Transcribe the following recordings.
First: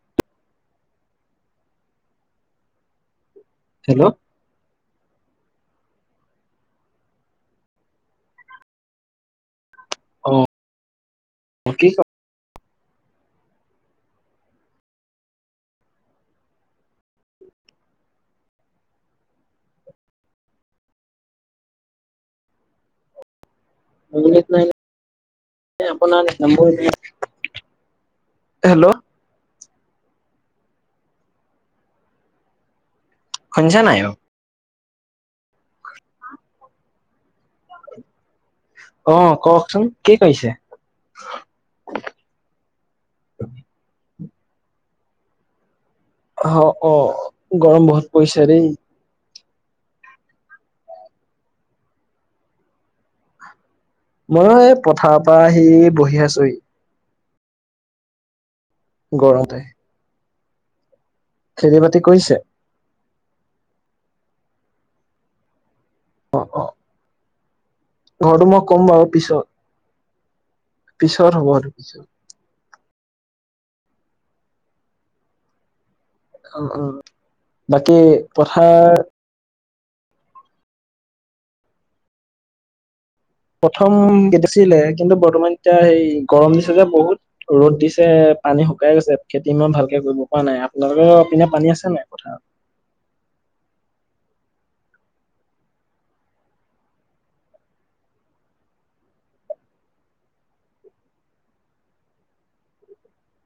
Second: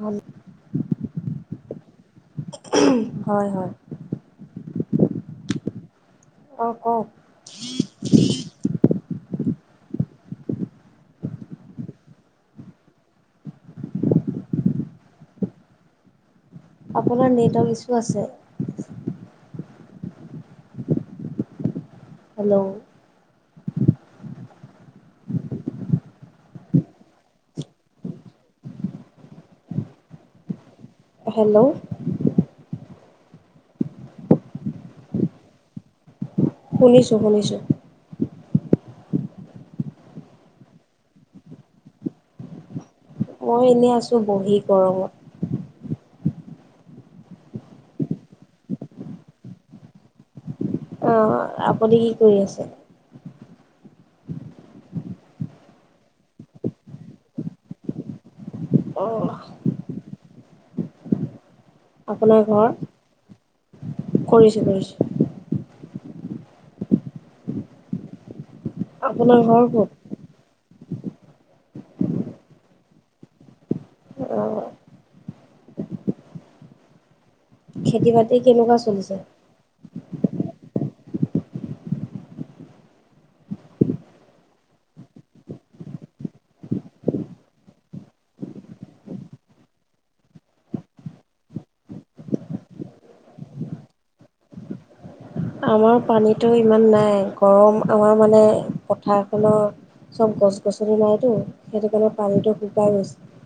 ভাল [unintelligible] হয় হয়। হেল্ল' অ' কওক? অ' [unintelligible] কি আপোনাৰ নেটৱৰ্ক ইছু আছে। হেল্ল' মোৰ নেট নাই নে আপোনাৰ নেট নাই? হেল্ল' হেল্ল' শুনিছা বাও? শুনিছো শুনিছো। অহ কওক চোন কি কৈছে? মই এনেই আছোঁ বহী গৰমত। অ অ গৰম বহুত পৰিইচা দেই। অ আপুনি কি কৰি আছে? মই এই পথাৰ পৰা আহি বহি আছোঁহি। অ ঘৰতে। খেতি বাতি কৰিছে? কৰিছো কৰিছো অ অ ঘৰ ম আপোনাৰ ঘৰ কত পিছৰ হ'ব অ উম উম বাকী খেতি বাতি কেনেকুৱা পথাৰ চলিছে প্ৰথম [unintelligible] ছিলে কিন্তু বৰ্তমান এতিয়া হেই গৰম দিছে যে বহুত ৰ'দ দিছে পানী শুকাই গৈছে খেতি মই ভালকে কৰিব পৰা নাই আপোনালোকৰ পিনে পানী আছে নাই পথাৰত [inaudible] আমাৰ পানীতো ইমান নাই গৰম আমাৰ মানে পথাৰখনৰ চব গছ-গছনি নাইতো সেইটো কাৰণে পানীটো শুকাই গৈছে।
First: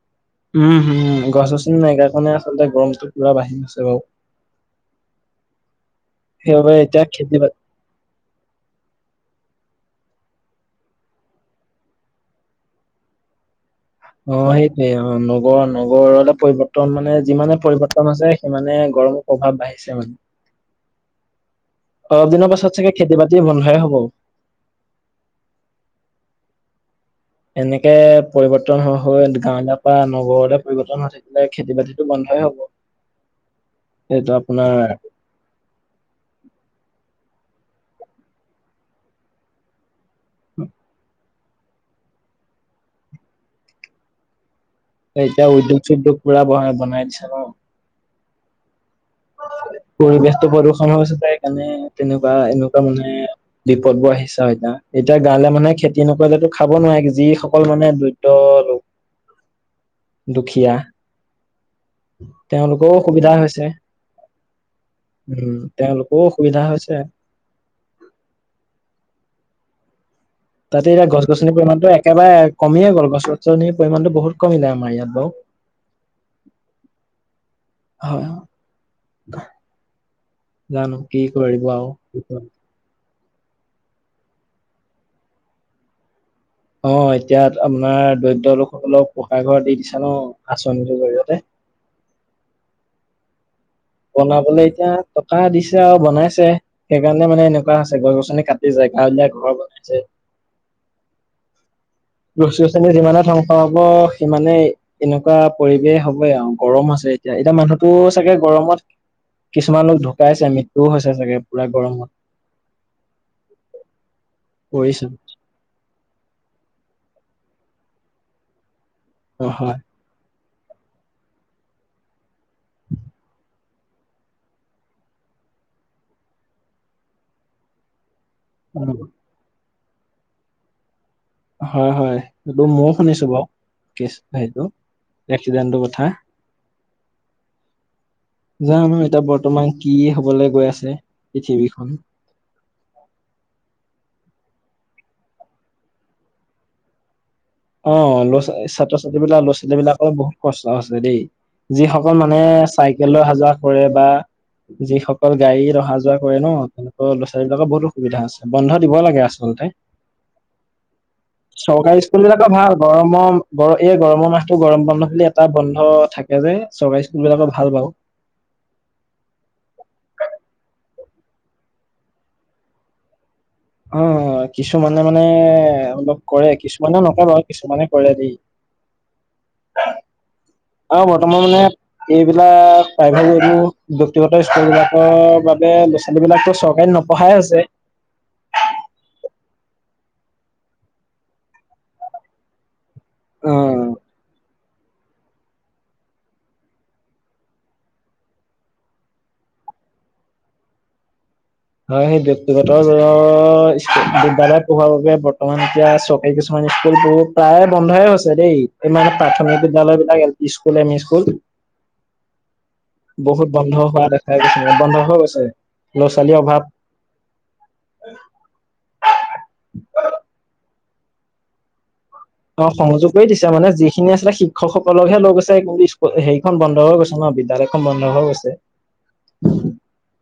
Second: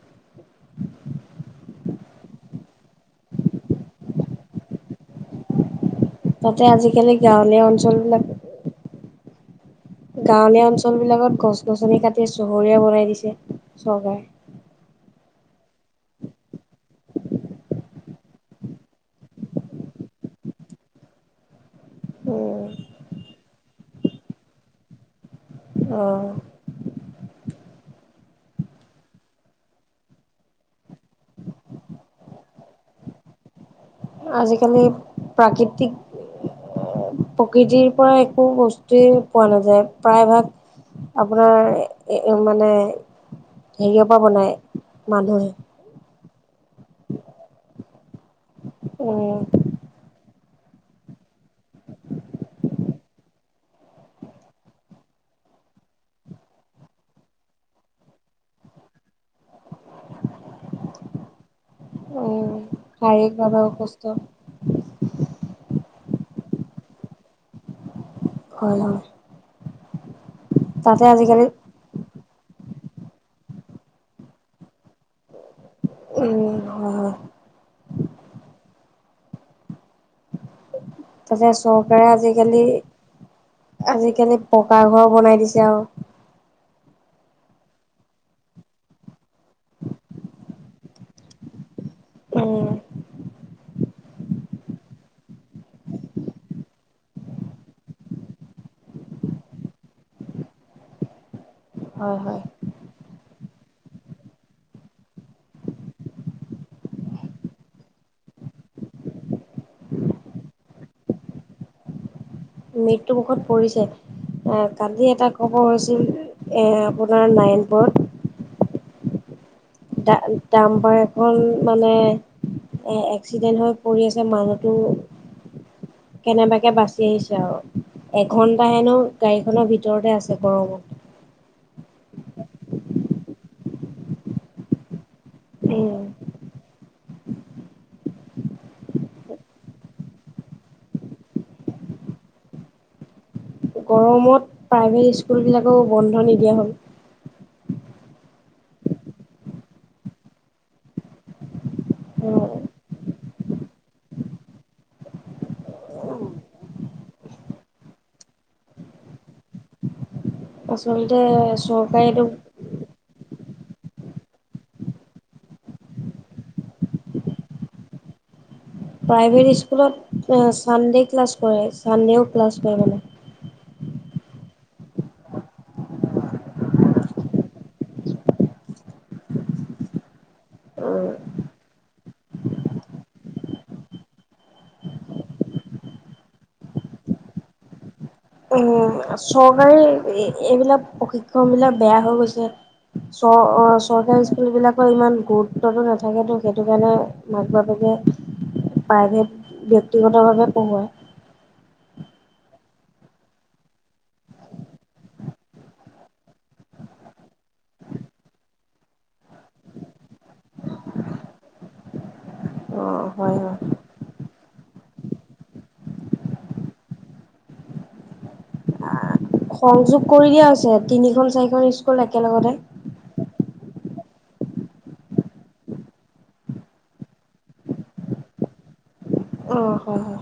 উম হম, গছ-গছনি নাই কাৰণে আচলতে গৰমটো পুৰা বাঢ়ি গৈছে বাৰু [unintelligible] তাতে সেইবাবে এতিয়া আজিকালি খেতি বাতি গাঁৱলীয়া অঞ্চলবিলাক গাঁৱলীয়া অঞ্চলবিলাকত গছ-গছনি কাটি চহৰীয়া বনাই দিছে। চৰকাৰে। অ' সেইটোৱে অ' নগৰ নগৰলৈ পৰিৱৰ্তন মানে যিমানে পৰিৱৰ্তন হৈছে সিমানে গৰমৰ প্ৰভাৱ বাঢ়িছে মানে [unintelligible] অলপ দিনৰ উম, পাছত চাগে খেতি-বাতি বন্ধই হ'ব। অঁ। এনেকে পৰিৱৰ্তন হৈ হৈ গাঁৱলীয়াৰ পৰা নগৰলৈ পৰিবৰ্তন হৈ থাকিলে খেতি-বাতিতো বন্ধ বন্ধই হ'ব। সেইটো আপোনাৰ আজিকালি প্ৰাকৃতিক প্ৰকৃতিৰ পৰা একো বস্তুৱেই পোৱা নাযায় প্ৰায়ভাগ আপোনাৰ মানে হেৰিয়ৰ পৰা বনাই এতিয়া উদ্যোগ চোদ্যোগ পুৰা বনাই দিছে ন' উম। পৰিৱেশতটো প্ৰদূষণ হৈ হৈছে তাৰকাৰণে তেনেকুৱা এনেকুৱা মানে বিপদ বোৰ আহিছা এতিয়া, এতিয়া গাঁৱলীয়া মানুহে খেতি নকৰিলে খাব নোৱাৰে যিসকল মানে দৰিদ্ৰ লোক [inaudible] দুখীয়া উম, তেওঁলোকৰো অসুবিধা শাৰীৰিকভাৱে হৈছে, অসুস্থ উম তেওঁলোকৰো অসুবিধা হৈছে। হয়-হয়। তাতে এতিয়া গছ গছনিৰ পৰিমাণটো একেবাৰে কমিয়ে গ'ল গছ গছনিৰ পৰিমাণটো বহুত কমিলে আমাৰ ইয়াত বাৰু উম, হয়-হয় হয়। জানো কি তাতে কৰিব আৰু চৰকাৰে আজিকালি আজিকালি পকা ঘৰ বনাই দিছে আৰু অ' এতিয়া আপোনাৰ দৰিদ্ৰ লোকসকলক পকা ঘৰ দি দিছে ন' আঁচনিটোৰ জৰিয়তে উম। বনাবলে এতিয়া টকা দিছে আৰু বনাইছে সেইকাৰণে মানে এনেকুৱা আছে গছ-গছনি কাটি যায় টাউনীয়া ঘৰ বনাইছে অ' হয়। গছ গছনি যিমানে ধ্বংস হ'ব সিমানেই এনেকুৱা পৰিৱেশ হ'ব আৰু গৰম আছে এতিয়া এতিয়া মানুহতো চাগে গৰমত কিছুমান লোক ঢুকাইছে, মৃত্যুও হৈছে চাগে পুৰা গৰমত। মৃত্যুমুুখত পৰিছে, অ' পৰিছে কালি এটা খবৰ হৈছিল এয়াৰপ'ৰ্ট নাৰায়ণপুৰত অ' হয়। ডা ডাম্পাৰ এখন মানে এহ এক্সিডেণ্ট হৈ পৰি আছে, মানুহটো কেনেবাকে বাচি আহিছে আৰু এঘণ্টা হেনো গাড়ীখনৰ ভিতৰতে আছে গৰমত হয় হয় এইটো ময়ো শুনিছোঁ বাৰু কেছ হেৰিটো এক্সিডেণ্টটোৰ কথা [inaudible] [unintelligible] যানো এতিয়া বৰ্তমান কি হ'বলে গৈ আছে পৃথিৱীখন, [unintelligible] গৰমত প্ৰাইভেট স্কুলবিলাকো বন্ধ নিদিয়া হ'ল। অ ল'ৰা ছো ছাত্ৰ - ছাত্ৰী বিলাক ল'ৰা- ছোৱালী বিলাকৰ বহুত কষ্ট হৈছে দেই। যিসকল মানে চাইকেল লৈ অহা যোৱা কৰে বা যিসকল গাড়ীত অহা যোৱা কৰে ন তেওঁলোকৰ ল'ৰা - ছোৱালী বিলাকৰ বহুত অসুবিধা আছে বন্ধ দিব লাগে আচলতে। [inaudible] আচলতে চৰকাৰে স্কুলবিলাকৰ ভাল গৰমৰ গৰ এই গৰমৰ মাহটো গৰম বন্ধ বুলি এটা বন্ধ থাকে যে চৰকাৰী স্কুল বিলাকৰ ভাল বাৰু [inaudible] প্ৰাইভেট স্কুলত অ ছানডে' ক্লাছ কৰে ছানডেও ক্লাছ কৰে মানে। অ কিছুমানে মানে অলপ কৰে কিছুমানে নকৰে বাও। কিছুমানে কৰে দেই [unintelligible] অ বৰ্তমান মানে এইবিলাক প্ৰাইভেত যোনবোৰ ব্যক্তিগত স্কুলবিলাকৰ বা বে ল'ৰা - ছোৱালী বিলাকতো চৰকাৰীত নপঢ়াই হৈছে। উম চৰকাৰী এইবিলাক প্ৰশিক্ষণ বিলাক বেয়া হৈ গৈছে। চ অ চৰকাৰী স্কুল বিলাক কৰ ইমান গুৰুত্বটো নাথাকেটো সেইটো কাৰণে মাক বাপেকে প্ৰাইভেট ব্যক্তিগতভাৱে পঢ়োৱাই। হয় সেই ব্যক্তিগত ধৰ স্কুল বিদ্যালয়ত পঢ়োৱাৰ বাবে বৰ্তমান এতিয়া চৰকাৰী কিছুমান স্কুলবোৰ প্ৰায়ে বন্ধয়ে হৈছে দেই কিমান প্ৰাথমিক বিদ্যালয় বিলাক L P school, M E school. অঁ হয় বহুত বন্ধ হয় হোৱা দেখা গৈছে বন্ধ হৈ গৈছে। ল'ৰা - ছো ছোৱালীৰ অভাৱ সংযোগ কৰি দিয়া হৈছে তিনিখন, চাৰিখন স্কুল একেলগতে এতিয়া মানে যিখিনি আছিলে শিক্ষকসকলকহে লৈ গৈছে কিন্তু স্কুল সেইখন বন্ধ হৈ গৈছে ন বিদ্যালয়খন বন্ধ হৈ গৈছে ছে অ হয় হয়।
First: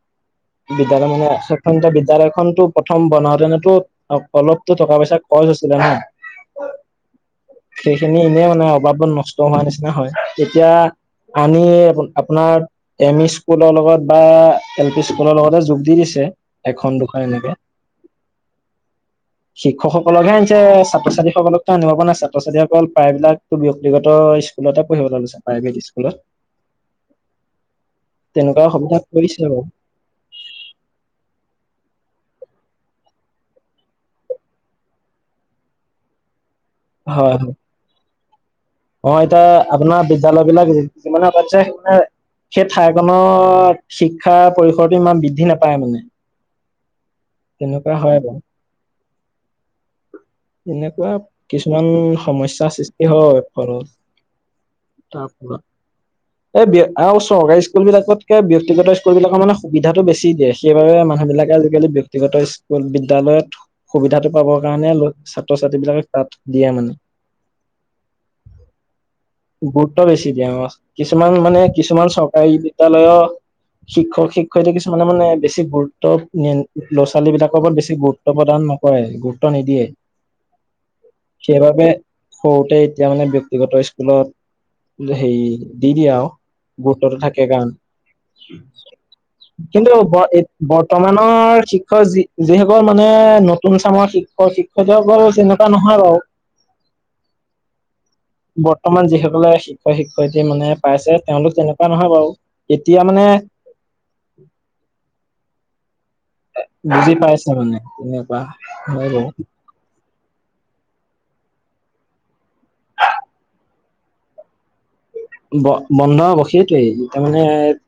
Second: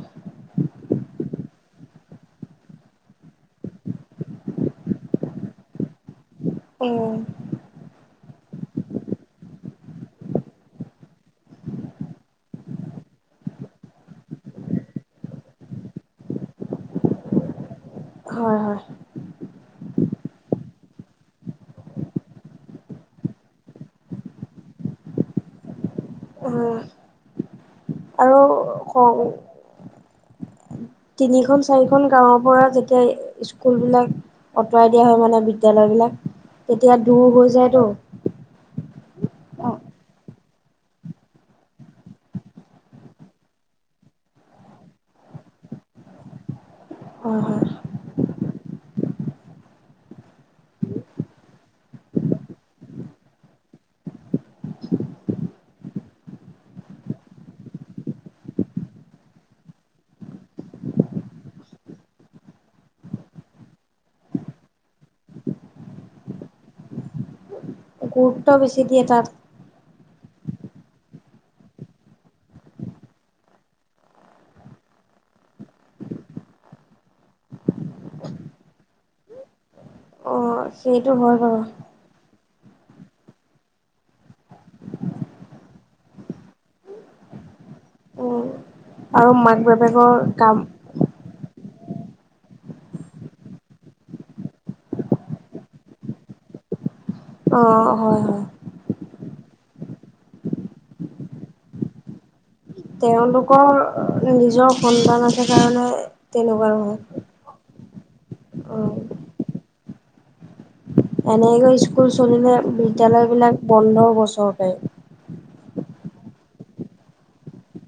বিদ্যালয় মানে সেখন এতিয়া বিদ্যালয়খনতো প্ৰথম বনাওঁতেনেতো অলপতো টকা পইচা খৰচ হৈছিলে ন উম। সেইখিনি এনেই মানে অবাবত নষ্ট হোৱা নিচিনা হয় এতিয়া আমি আ আপুনাৰ এম ই স্কুলৰ লগত বা এল পি স্কুলৰ লগতে যোগ দি দিছে এখন দুখন এনেকে হয় হয়। শিক্ষকসকলকহে আনিছে ছাত্ৰ- ছাত্ৰীসকলক টো আনিব পৰা নাই ছাত্ৰ -ছাত্ৰীসকল প্ৰায়বিলাক টো ব্যক্তিগত স্কুলতে পঢ়িবলে গৈছে প্ৰাইভেট স্কুলত হয় আৰু তেনেকুৱা সুবিধা কৰিছে বাৰু তিনিখন চাৰিখন গাঁৱৰ পৰা যেতিয়া স্কুল বিলাক আঁতৰাই দিয়া হয় মানে বিদ্যালয় বিলাক তেতিয়া দূৰ হয় হয় হৈ যায়তো অ এতিয়া আপুনাৰ বিদ্যালয় বিলাক যি যিমানে পাতিছে সিমানে সেই ঠাইখনৰ শিক্ষাৰ পৰিসৰটো ইমান বৃদ্ধি নাপায় মানে। হয় হয় তেনেকুৱা হয় বাৱ এনেকুৱা কিছুমান সমস্যাৰ সৃষ্টি হয় ফলত তাৰপৰা। এ ব্য আৰু চৰকাৰী স্কুল বিলাকতকে ব্যক্তিগত স্কুল বিলাকৰ মানে সুবিধাটো বেছি দিয়ে সেইবাবে মা মানুহ বিলাকে আজিকালি ব্যক্তি ব্যক্তিগত স্কুল বিদ্যালয়ত সুবিধাটো পাবৰ কাৰণে ল ছাত্ৰ ছাত্ৰী বিলাকে তাত দিয়ে মানে [inaudible] গুৰুত্ব বেছি দিয়ে তাত। গুৰুত্ব বেছি দিয়ে অহ। কিছুমান মানে কিছুমান চৰকাৰী বিদ্যালয় শিক্ষক শিক্ষয়িত্ৰী কিছুমানে মানে বেছি গুৰুত্ব নি ল'ৰা ছোৱালী বিলাকৰ ওপৰত বেছি গুৰুত্ব প্ৰদান নকৰে গুৰুত্ব নিদিয়ে। অ' সেইটো হয় বাৰু সেইবাবে সৰুতে এতিয়া মানে ব্যক্তিগত স্কুলত সেই দি দিয়া আও গোট তো থাকে গান। উম। আৰু মাক কিন্তু বাপেকৰ ব এত কাম বৰ্তমানৰ শিক্ষ যি যিসকল মানে নতুন চামৰ শিক্ষক শিক্ষয়ত্ৰী সকল যেনকা নহয় বাৰু [unintelligible] অ হয় হয়। ৰ্তমান যিসকলে শিক্ষয়ক শিক্ষয়িত্ৰী মানে পাইছে তেওঁলোক তেনেকুৱা নহয় বাৰু এতিয়া মানে তেওঁলোকৰ নিজৰ সন্তান আছে কাৰণে তেনেকুৱা নহয়। বুজি পাইছা মানে তেনেকুৱা হয় অ' বাও এনেকে স্কুল চলিলে বিদ্যালয় বিলাক বন্ধ হব চৰকাৰী ব বন্ধ হ'ব সেইটোয়েই তাৰ মানে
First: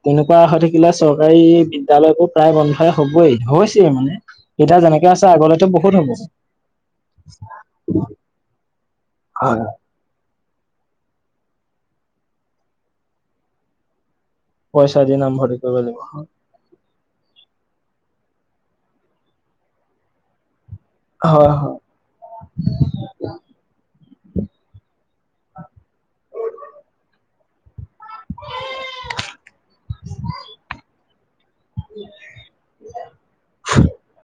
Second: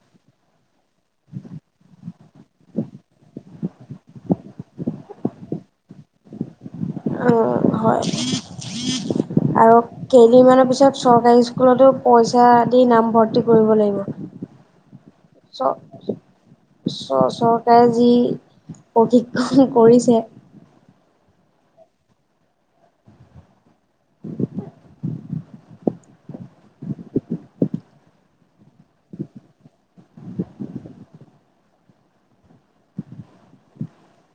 তেনেকুৱা হৈ থাকিলে চৰকাৰী বিদ্যালয়বোৰ প্ৰায় বন্ধ। এফালে হবই হৈছে মানে এতিয়া যেনেকে আছে আগলেতো বহুত হ'ব। অ হয় হয় হয় আৰু কেইদিনমানৰ পিছত চৰকাৰী স্কুলতো পইচা দি নামভৰ্তি কৰিব পইচা দি নামভৰ্তি লাগিব। চ কৰিব লাগিব চ চত তাই যি প্ৰশিক্ষণ কৰিছে হয় হয় [unintelligible] [unintelligible] [unintelligible]